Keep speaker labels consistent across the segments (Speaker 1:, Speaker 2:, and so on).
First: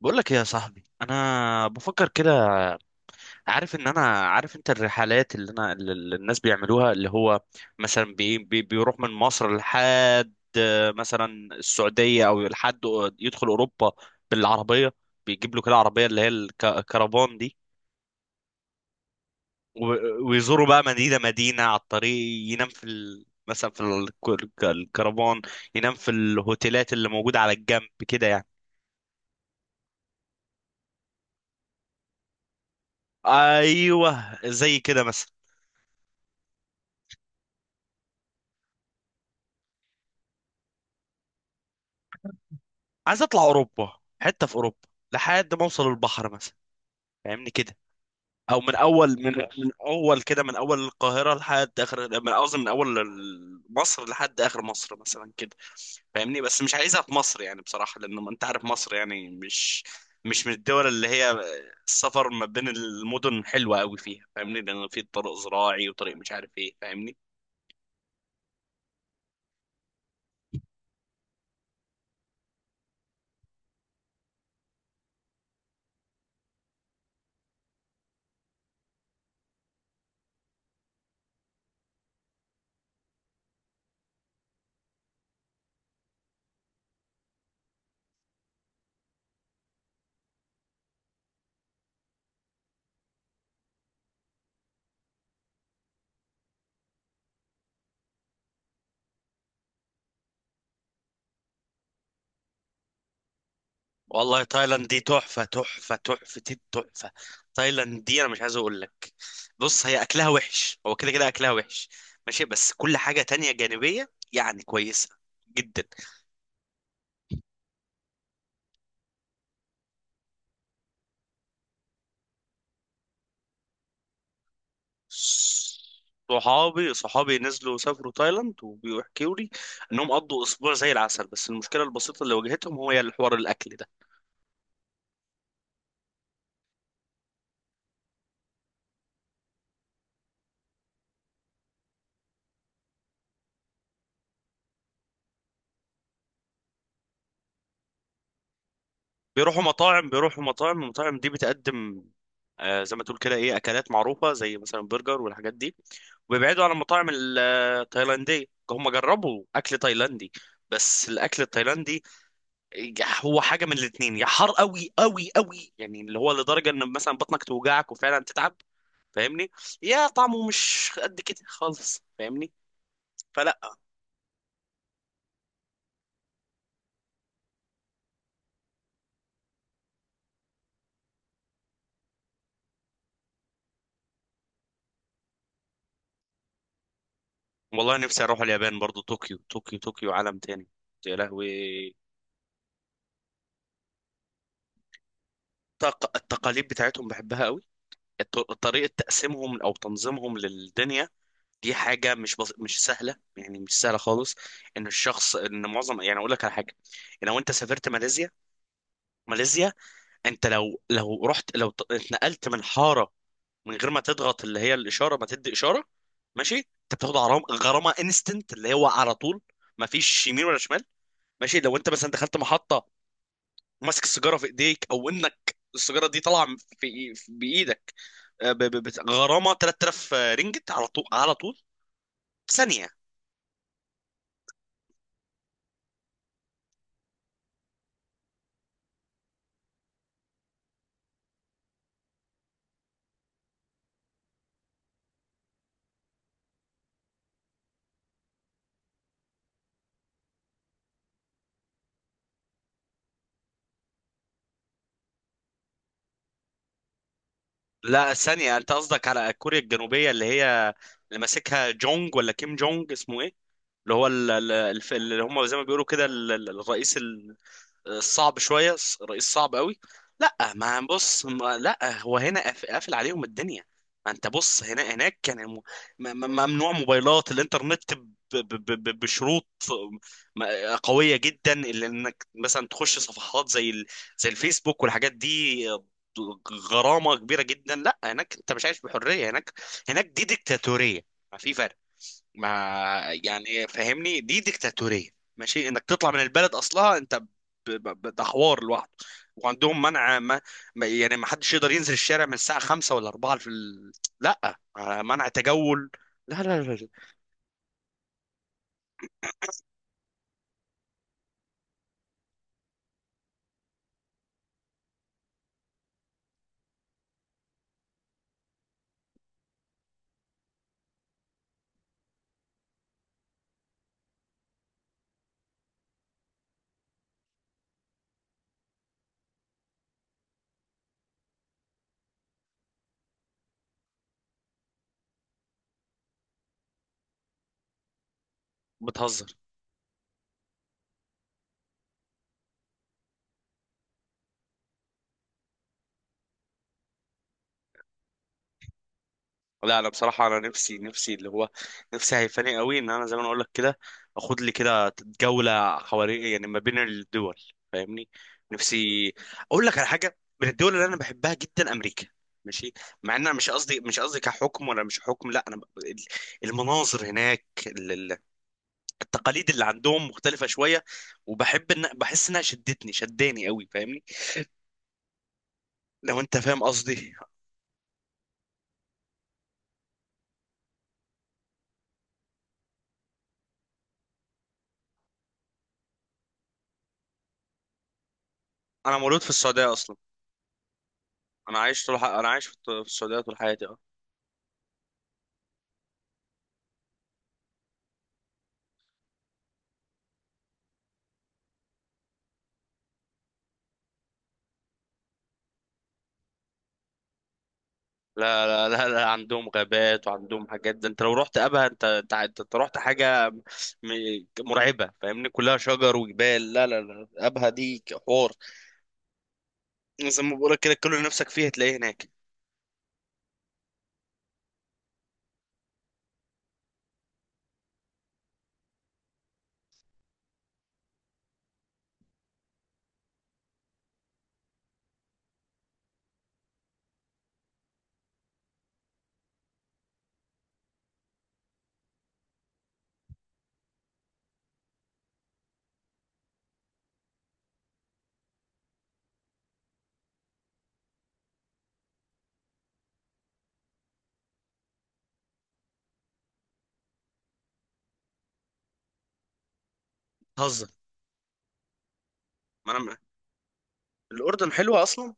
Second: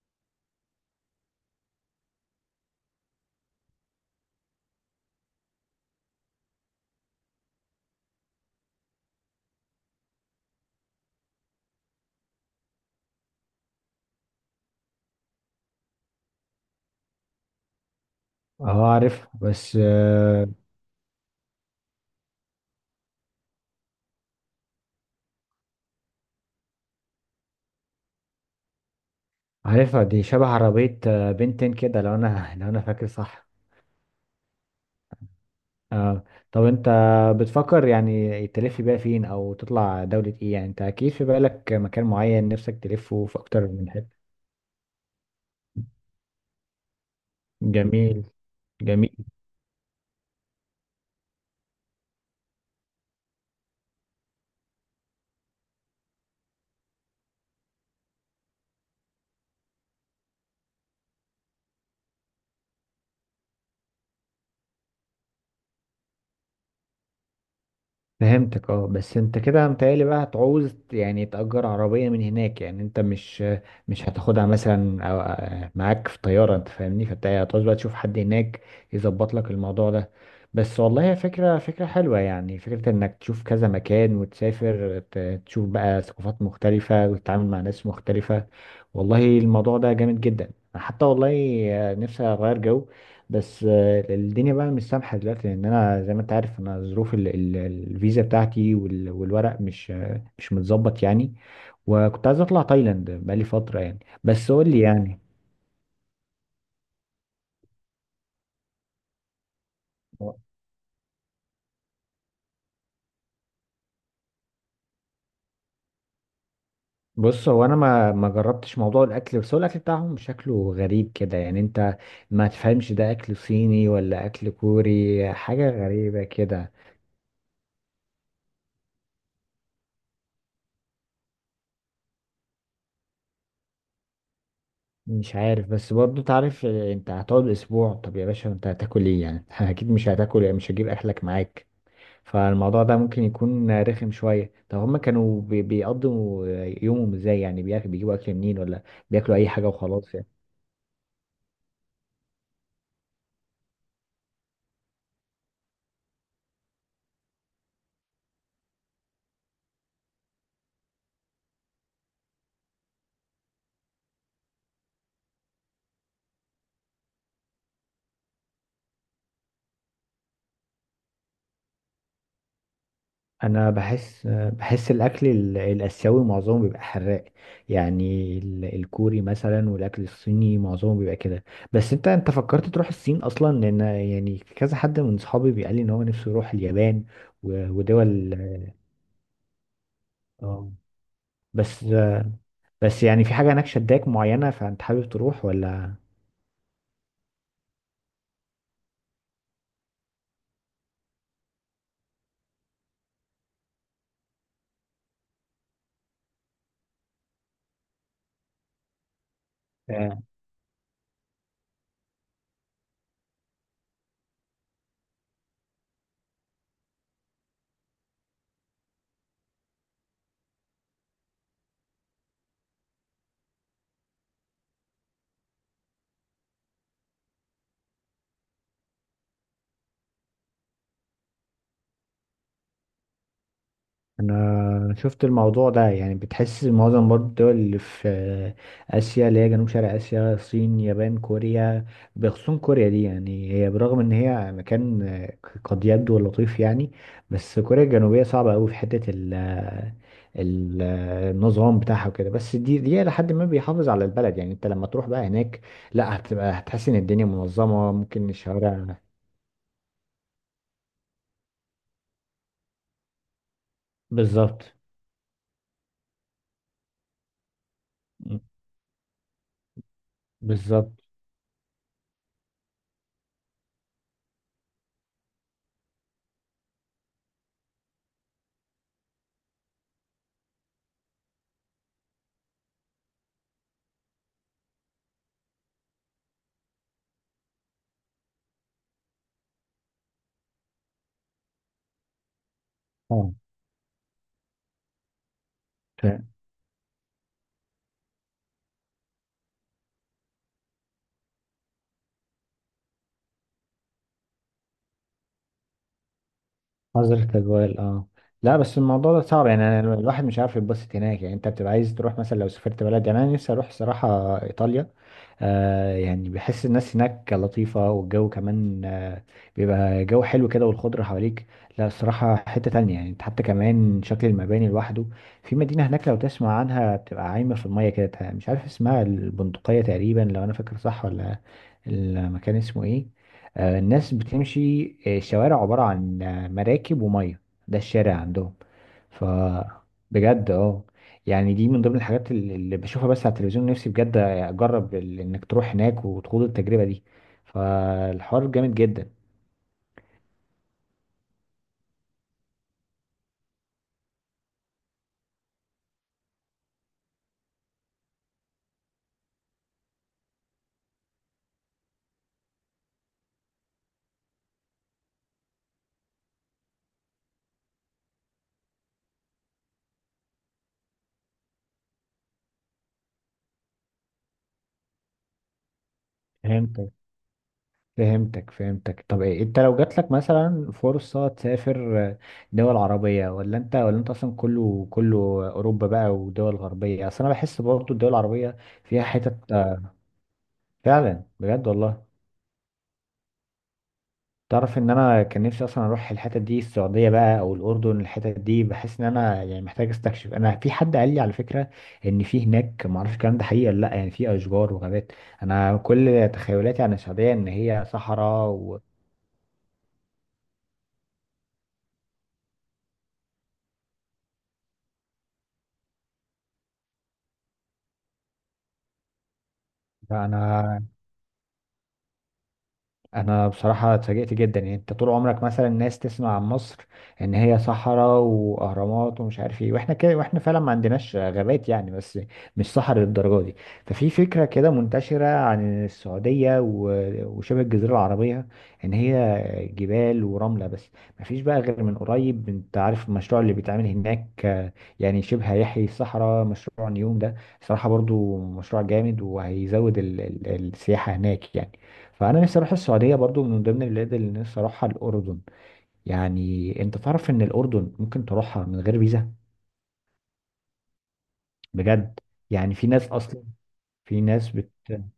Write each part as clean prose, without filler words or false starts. Speaker 1: بقول لك إيه يا صاحبي، انا بفكر كده. عارف ان انا، عارف انت الرحلات اللي الناس بيعملوها، اللي هو مثلا بي بي بيروح من مصر لحد، مثلا السعودية، او لحد يدخل اوروبا بالعربية، بيجيب له كده عربية اللي هي الكرفان دي.
Speaker 2: اه، عارف. بس آه
Speaker 1: ويزوروا بقى مدينة مدينة على الطريق، ينام في مثلا في الكرفان، ينام في الهوتيلات اللي موجودة على الجنب كده يعني.
Speaker 2: عارفها دي شبه عربية، آه، بنتين كده لو انا لو انا فاكر صح.
Speaker 1: ايوه زي كده مثلا.
Speaker 2: اه، طب انت بتفكر يعني تلف بيها فين او تطلع دولة ايه؟ يعني انت اكيد في بالك مكان معين نفسك
Speaker 1: عايز
Speaker 2: تلفه في
Speaker 1: اطلع
Speaker 2: اكتر من
Speaker 1: اوروبا،
Speaker 2: حتة.
Speaker 1: حته في اوروبا لحد ما اوصل البحر مثلا، فاهمني كده.
Speaker 2: جميل.
Speaker 1: او من اول
Speaker 2: جميل.
Speaker 1: من من اول كده، من اول القاهره لحد اخر، من قصدي من اول مصر لحد اخر مصر مثلا كده. فاهمني؟ بس مش عايزها في مصر يعني بصراحه، لان ما انت عارف مصر يعني مش من الدول اللي هي السفر ما بين المدن حلوه قوي فيها، فاهمني، لان في طريق زراعي وطريق مش عارف ايه، فاهمني.
Speaker 2: فهمتك. اه، بس انت كده متهيألي بقى هتعوز يعني تأجر عربية من هناك، يعني انت مش هتاخدها مثلا، معاك في طيارة، انت فاهمني؟ فانت هتعوز بقى تشوف حد هناك يظبط لك الموضوع ده. بس والله هي فكرة فكرة حلوة، يعني فكرة انك تشوف كذا مكان وتسافر تشوف بقى ثقافات مختلفة وتتعامل مع ناس مختلفة. والله الموضوع ده جامد جدا حتى، والله نفسي اغير جو. بس الدنيا بقى مش سامحة دلوقتي، لأن أنا زي ما أنت عارف أنا ظروف الفيزا بتاعتي والورق مش متظبط يعني. وكنت عايز أطلع تايلاند بقالي فترة يعني،
Speaker 1: والله
Speaker 2: بس قول لي
Speaker 1: تايلاند دي
Speaker 2: يعني.
Speaker 1: تحفة، تحفة، تحفة التحفة. تايلاند دي أنا مش عايز أقول لك. بص، هي أكلها وحش، هو كده كده أكلها وحش، ماشي، بس كل حاجة تانية جانبية يعني كويسة جدا.
Speaker 2: بص، هو انا ما جربتش موضوع الاكل، بس هو الاكل بتاعهم شكله غريب كده، يعني انت ما تفهمش ده اكل صيني ولا اكل كوري، حاجه غريبه كده.
Speaker 1: صحابي نزلوا سافروا تايلاند وبيحكوا لي إنهم قضوا أسبوع زي العسل، بس المشكلة البسيطة اللي واجهتهم هو الحوار الأكل.
Speaker 2: مش عارف، بس برضو تعرف، انت هتقعد اسبوع، طب يا باشا انت هتاكل ايه يعني؟ اكيد مش هتاكل، مش هجيب اكلك معاك. فالموضوع ده ممكن يكون رخم شوية. طب هما كانوا بيقضوا يومهم ازاي يعني؟ بيجيبوا أكل منين، ولا بياكلوا أي
Speaker 1: بيروحوا
Speaker 2: حاجة
Speaker 1: مطاعم
Speaker 2: وخلاص يعني؟
Speaker 1: بيروحوا مطاعم المطاعم دي بتقدم زي ما تقول كده ايه، اكلات معروفه زي مثلا برجر والحاجات دي، وبيبعدوا عن المطاعم التايلانديه. هم جربوا اكل تايلاندي، بس الاكل التايلاندي هو حاجه من الاتنين: يا حار قوي قوي قوي، يعني اللي هو لدرجه ان مثلا بطنك توجعك وفعلا تتعب، فاهمني، يا طعمه مش قد كده خالص، فاهمني،
Speaker 2: أنا
Speaker 1: فلا.
Speaker 2: بحس بحس الأكل الآسيوي معظمه بيبقى حراق، يعني الكوري مثلا والأكل الصيني معظمه بيبقى كده. بس أنت فكرت تروح الصين أصلا؟ لأن يعني كذا حد من صحابي بيقال لي إن هو نفسه يروح اليابان
Speaker 1: والله نفسي
Speaker 2: ودول.
Speaker 1: اروح اليابان برضو، طوكيو طوكيو طوكيو عالم تاني،
Speaker 2: اه،
Speaker 1: يا لهوي.
Speaker 2: بس، بس يعني في حاجة هناك شداك معينة فأنت حابب تروح ولا؟
Speaker 1: التقاليد بتاعتهم بحبها قوي. طريقة تقسيمهم أو تنظيمهم للدنيا دي حاجة مش بس مش سهلة، يعني مش سهلة خالص. إن الشخص إن معظم، يعني أقول لك على حاجة: لو أنت سافرت ماليزيا، ماليزيا، أنت لو رحت، لو اتنقلت من حارة من غير ما تضغط اللي هي الإشارة، ما تدي إشارة، ماشي، أنت بتاخد غرامة، غرامة انستنت اللي هو على طول، ما فيش يمين ولا شمال. ماشي، لو أنت مثلا دخلت محطة ماسك السيجارة في إيديك، أو إنك السيجارة دي طالعة في بإيدك، غرامه 3000 رينجت على طول، على طول، ثانيه.
Speaker 2: انا شفت الموضوع ده، يعني بتحس معظم برضو الدول اللي في اسيا اللي هي جنوب شرق اسيا، الصين، يابان، كوريا. بخصوص كوريا دي، يعني هي برغم ان هي مكان قد يبدو لطيف يعني، بس كوريا الجنوبية صعبة قوي في حتة النظام بتاعها وكده، بس دي لحد ما بيحافظ على البلد. يعني انت لما تروح بقى هناك، لا هتبقى، هتحس ان الدنيا منظمة،
Speaker 1: لا،
Speaker 2: ممكن
Speaker 1: ثانيه، انت
Speaker 2: الشوارع.
Speaker 1: قصدك على كوريا الجنوبيه اللي هي اللي ماسكها جونج، ولا كيم جونج اسمه ايه، اللي هو
Speaker 2: بالظبط.
Speaker 1: اللي هم زي ما بيقولوا كده الرئيس، صعب شويه، رئيس صعب قوي. لا، ما
Speaker 2: بالظبط.
Speaker 1: بص، ما لا، هو هنا قافل عليهم الدنيا. ما انت بص، هنا هناك كان ممنوع موبايلات الانترنت بشروط قويه جدا، اللي انك مثلا تخش صفحات زي زي الفيسبوك والحاجات دي غرامه كبيره جدا. لا، هناك انت مش عايش بحريه، هناك هناك دي ديكتاتوريه، ما في فرق. ما
Speaker 2: اه،
Speaker 1: يعني فاهمني، دي ديكتاتورية. ماشي، انك تطلع من البلد اصلها انت ده حوار لوحده. وعندهم منع، ما... ما يعني ما حدش يقدر ينزل الشارع من الساعة 5 ولا 4 في لا، منع تجول. لا لا لا لا.
Speaker 2: نظرة الأجواء. اه، لا بس الموضوع ده صعب يعني، أنا الواحد مش عارف يتبسط هناك. يعني انت بتبقى عايز تروح مثلا، لو سافرت بلد يعني، انا نفسي اروح صراحة ايطاليا، آه يعني بحس الناس هناك لطيفة، والجو كمان، بيبقى جو حلو كده والخضرة حواليك. لا الصراحة حتة تانية يعني، انت حتى كمان شكل المباني لوحده. في مدينة هناك لو تسمع عنها بتبقى عايمة في المية كده، مش عارف اسمها، البندقية تقريبا لو انا فاكر صح، ولا المكان اسمه ايه؟ الناس بتمشي، الشوارع عبارة عن مراكب ومية، ده الشارع عندهم. ف
Speaker 1: بتهزر؟
Speaker 2: بجد. اه، يعني دي من ضمن الحاجات اللي بشوفها بس على التلفزيون، نفسي بجد اجرب انك تروح هناك وتخوض التجربة دي، فالحوار جامد جدا.
Speaker 1: لا انا بصراحه انا نفسي اللي هو نفسي، هيفاني قوي ان انا زي ما انا اقول لك كده، اخد لي كده جوله حوالي، يعني ما بين الدول، فاهمني. نفسي اقول لك على حاجه، من الدول اللي انا بحبها جدا امريكا، ماشي، مع ان انا مش قصدي كحكم ولا مش حكم، لا انا المناظر هناك، التقاليد اللي عندهم مختلفه شويه، وبحب ان بحس انها شدتني، شداني قوي، فاهمني، لو انت فاهم
Speaker 2: فهمتك.
Speaker 1: قصدي.
Speaker 2: فهمتك. فهمتك. طب إيه؟ انت لو جات لك مثلا فرصة تسافر، دول عربية ولا انت اصلا، كله كله، اوروبا بقى ودول غربية؟ اصل انا بحس برضه الدول العربية
Speaker 1: انا
Speaker 2: فيها
Speaker 1: مولود في
Speaker 2: حتت،
Speaker 1: السعوديه اصلا.
Speaker 2: فعلا. بجد والله.
Speaker 1: انا عايش في في السعوديه طول حياتي.
Speaker 2: تعرف ان انا كان نفسي اصلا اروح الحتت دي، السعوديه بقى او الاردن، الحتت دي بحس ان انا يعني محتاج استكشف. انا في حد قال لي على فكره ان في هناك، ما اعرفش الكلام ده حقيقي ولا لا، يعني في اشجار وغابات. انا كل تخيلاتي عن السعوديه ان هي
Speaker 1: لا
Speaker 2: صحراء
Speaker 1: لا
Speaker 2: و...
Speaker 1: لا, لا، عندهم غابات وعندهم حاجات. ده انت لو رحت ابها، انت انت انت أنت رحت حاجه مرعبه، فاهمني، كلها شجر وجبال. لا لا لا، ابها دي حوار، زي ما بقولك كده
Speaker 2: فانا،
Speaker 1: كل اللي نفسك فيه هتلاقيه هناك.
Speaker 2: انا بصراحه اتفاجئت جدا. يعني انت طول عمرك مثلا الناس تسمع عن مصر ان هي صحراء واهرامات ومش عارف ايه، واحنا كده، واحنا فعلا ما عندناش غابات يعني، بس مش صحراء للدرجه دي. ففي فكره كده منتشره عن السعوديه وشبه الجزيره العربيه ان هي جبال ورمله بس. ما فيش بقى غير من قريب، انت عارف المشروع اللي بيتعمل هناك، يعني شبه هيحيي الصحراء، مشروع نيوم ده. صراحه برضو مشروع جامد، وهيزود السياحه هناك يعني. فانا نفسي اروح السعوديه، برضو من ضمن البلاد اللي نفسي اروحها الاردن، يعني انت تعرف ان الاردن ممكن تروحها من غير فيزا؟
Speaker 1: هزر.
Speaker 2: بجد، يعني
Speaker 1: ما
Speaker 2: في
Speaker 1: انا،
Speaker 2: ناس اصلا، في ناس
Speaker 1: الاردن
Speaker 2: بت
Speaker 1: حلوه اصلا.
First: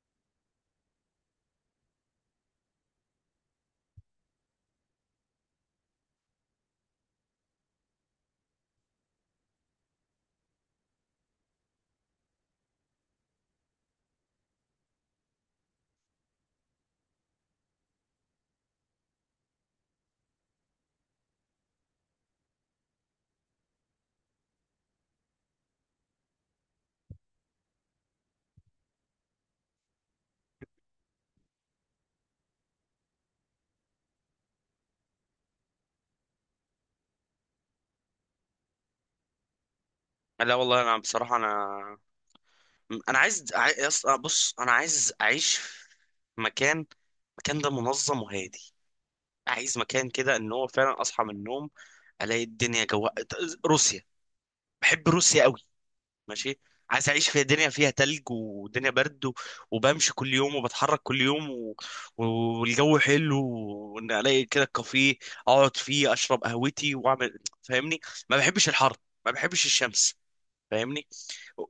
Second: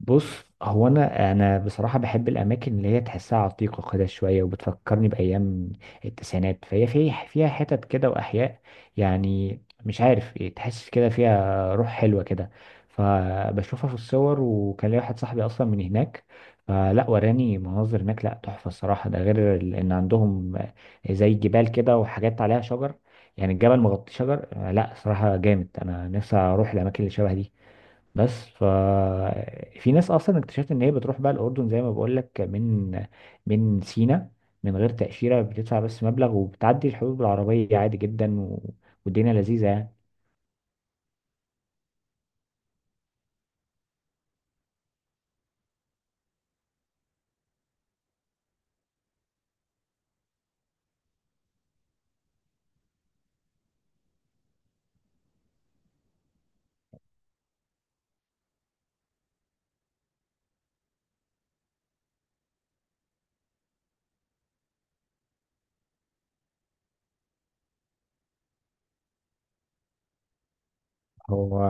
Speaker 2: بص، هو انا بصراحه بحب الاماكن اللي هي تحسها عتيقه كده شويه وبتفكرني بايام التسعينات. فهي فيها حتت كده واحياء، يعني مش عارف تحس كده فيها روح حلوه كده. فبشوفها في الصور، وكان لي واحد صاحبي اصلا من هناك فلا وراني مناظر هناك، لا تحفه الصراحه، ده غير ان عندهم زي جبال كده وحاجات عليها شجر، يعني الجبل مغطي شجر. لا صراحه جامد، انا نفسي اروح الاماكن اللي شبه دي. بس في ناس اصلا اكتشفت ان هي بتروح بقى الاردن، زي ما بقول لك، من سينا من غير تاشيره، بتدفع بس مبلغ وبتعدي الحدود بالعربيه عادي جدا، و... والدنيا لذيذه يعني.
Speaker 1: لا والله انا بصراحه، انا انا عايز بص، انا عايز اعيش في مكان، مكان ده منظم وهادي. عايز مكان كده ان هو فعلا اصحى من النوم، الاقي الدنيا جو. روسيا، بحب روسيا قوي. ماشي، عايز اعيش في دنيا فيها تلج ودنيا برد، وبمشي كل يوم وبتحرك كل يوم و- والجو حلو، وان الاقي كده كافيه اقعد فيه اشرب قهوتي واعمل، فاهمني. ما بحبش الحر، ما بحبش الشمس، فاهمني.
Speaker 2: هو،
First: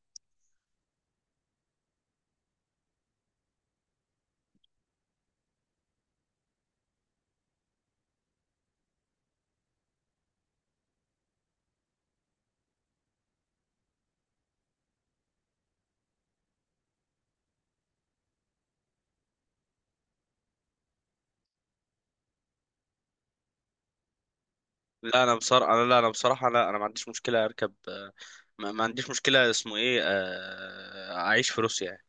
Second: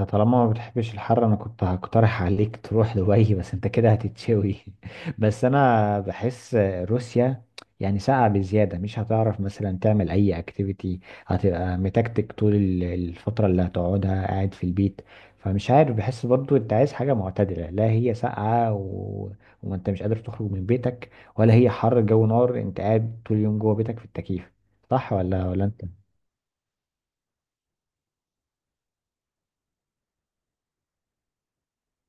Speaker 2: انت طالما ما بتحبش الحر انا كنت هقترح عليك تروح دبي بس انت كده هتتشوي. بس انا بحس روسيا يعني ساقعة بزيادة، مش هتعرف مثلا تعمل اي اكتيفيتي، هتبقى متكتك طول الفترة اللي هتقعدها، قاعد في البيت. فمش عارف، بحس برضو انت عايز حاجة معتدلة، لا هي ساقعة و... وما انت مش قادر تخرج من بيتك، ولا هي حر جو نار انت قاعد طول اليوم جوه بيتك في التكييف، صح؟
Speaker 1: لا انا
Speaker 2: ولا
Speaker 1: بصراحه
Speaker 2: انت؟
Speaker 1: انا، لا انا بصراحه، لا انا ما عنديش مشكله اركب، ما عنديش مشكله، اسمه ايه، اعيش في روسيا يعني.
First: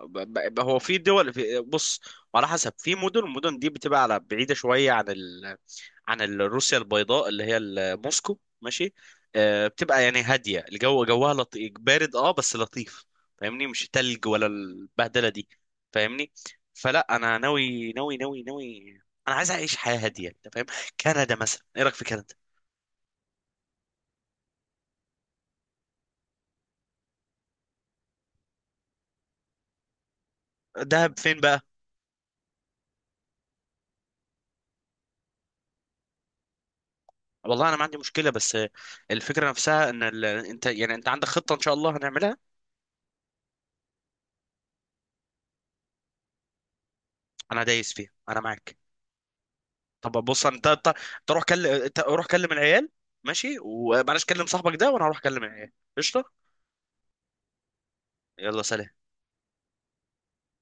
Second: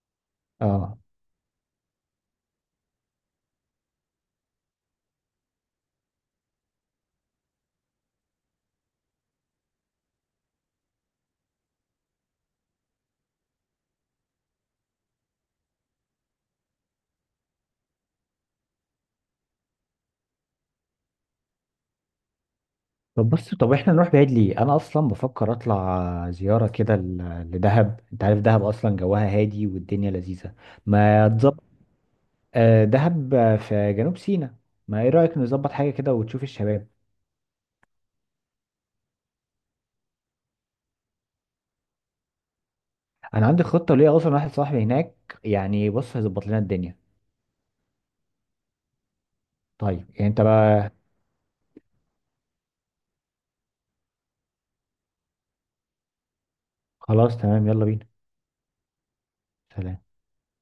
Speaker 1: هو في
Speaker 2: اه،
Speaker 1: دول، في، بص، وعلى حسب في مدن، المدن دي بتبقى على بعيده شويه عن عن روسيا البيضاء اللي هي موسكو، ماشي، بتبقى يعني هاديه، الجو جوها لطيف بارد، بس لطيف، فاهمني، مش تلج ولا البهدله دي، فاهمني. فلا، انا ناوي ناوي ناوي ناوي. انا عايز اعيش حياه هاديه، انت فاهم؟ كندا مثلا، ايه رايك في كندا؟
Speaker 2: طب بص، طب احنا نروح بعيد ليه؟ انا اصلا بفكر اطلع زياره كده لدهب، انت عارف دهب اصلا جواها هادي والدنيا لذيذه،
Speaker 1: دهب
Speaker 2: ما
Speaker 1: فين
Speaker 2: تظبط؟
Speaker 1: بقى؟
Speaker 2: دهب في جنوب سيناء. ما ايه رايك نظبط حاجه كده وتشوف الشباب؟
Speaker 1: والله انا ما عندي مشكله، بس الفكره نفسها ان انت يعني انت عندك خطه ان شاء الله هنعملها.
Speaker 2: انا عندي خطه ليا، اصلا واحد صاحبي هناك يعني، بص هيظبط لنا الدنيا.
Speaker 1: انا دايس فيها، انا معاك. طب
Speaker 2: طيب، يعني انت
Speaker 1: بص، انت انت
Speaker 2: بقى.
Speaker 1: انت روح كلم، انت روح كلم العيال، ماشي، ومعلش كلم صاحبك ده، وانا هروح اكلم العيال. قشطه.
Speaker 2: خلاص، تمام، يلا بينا.
Speaker 1: يلا سلام.
Speaker 2: سلام.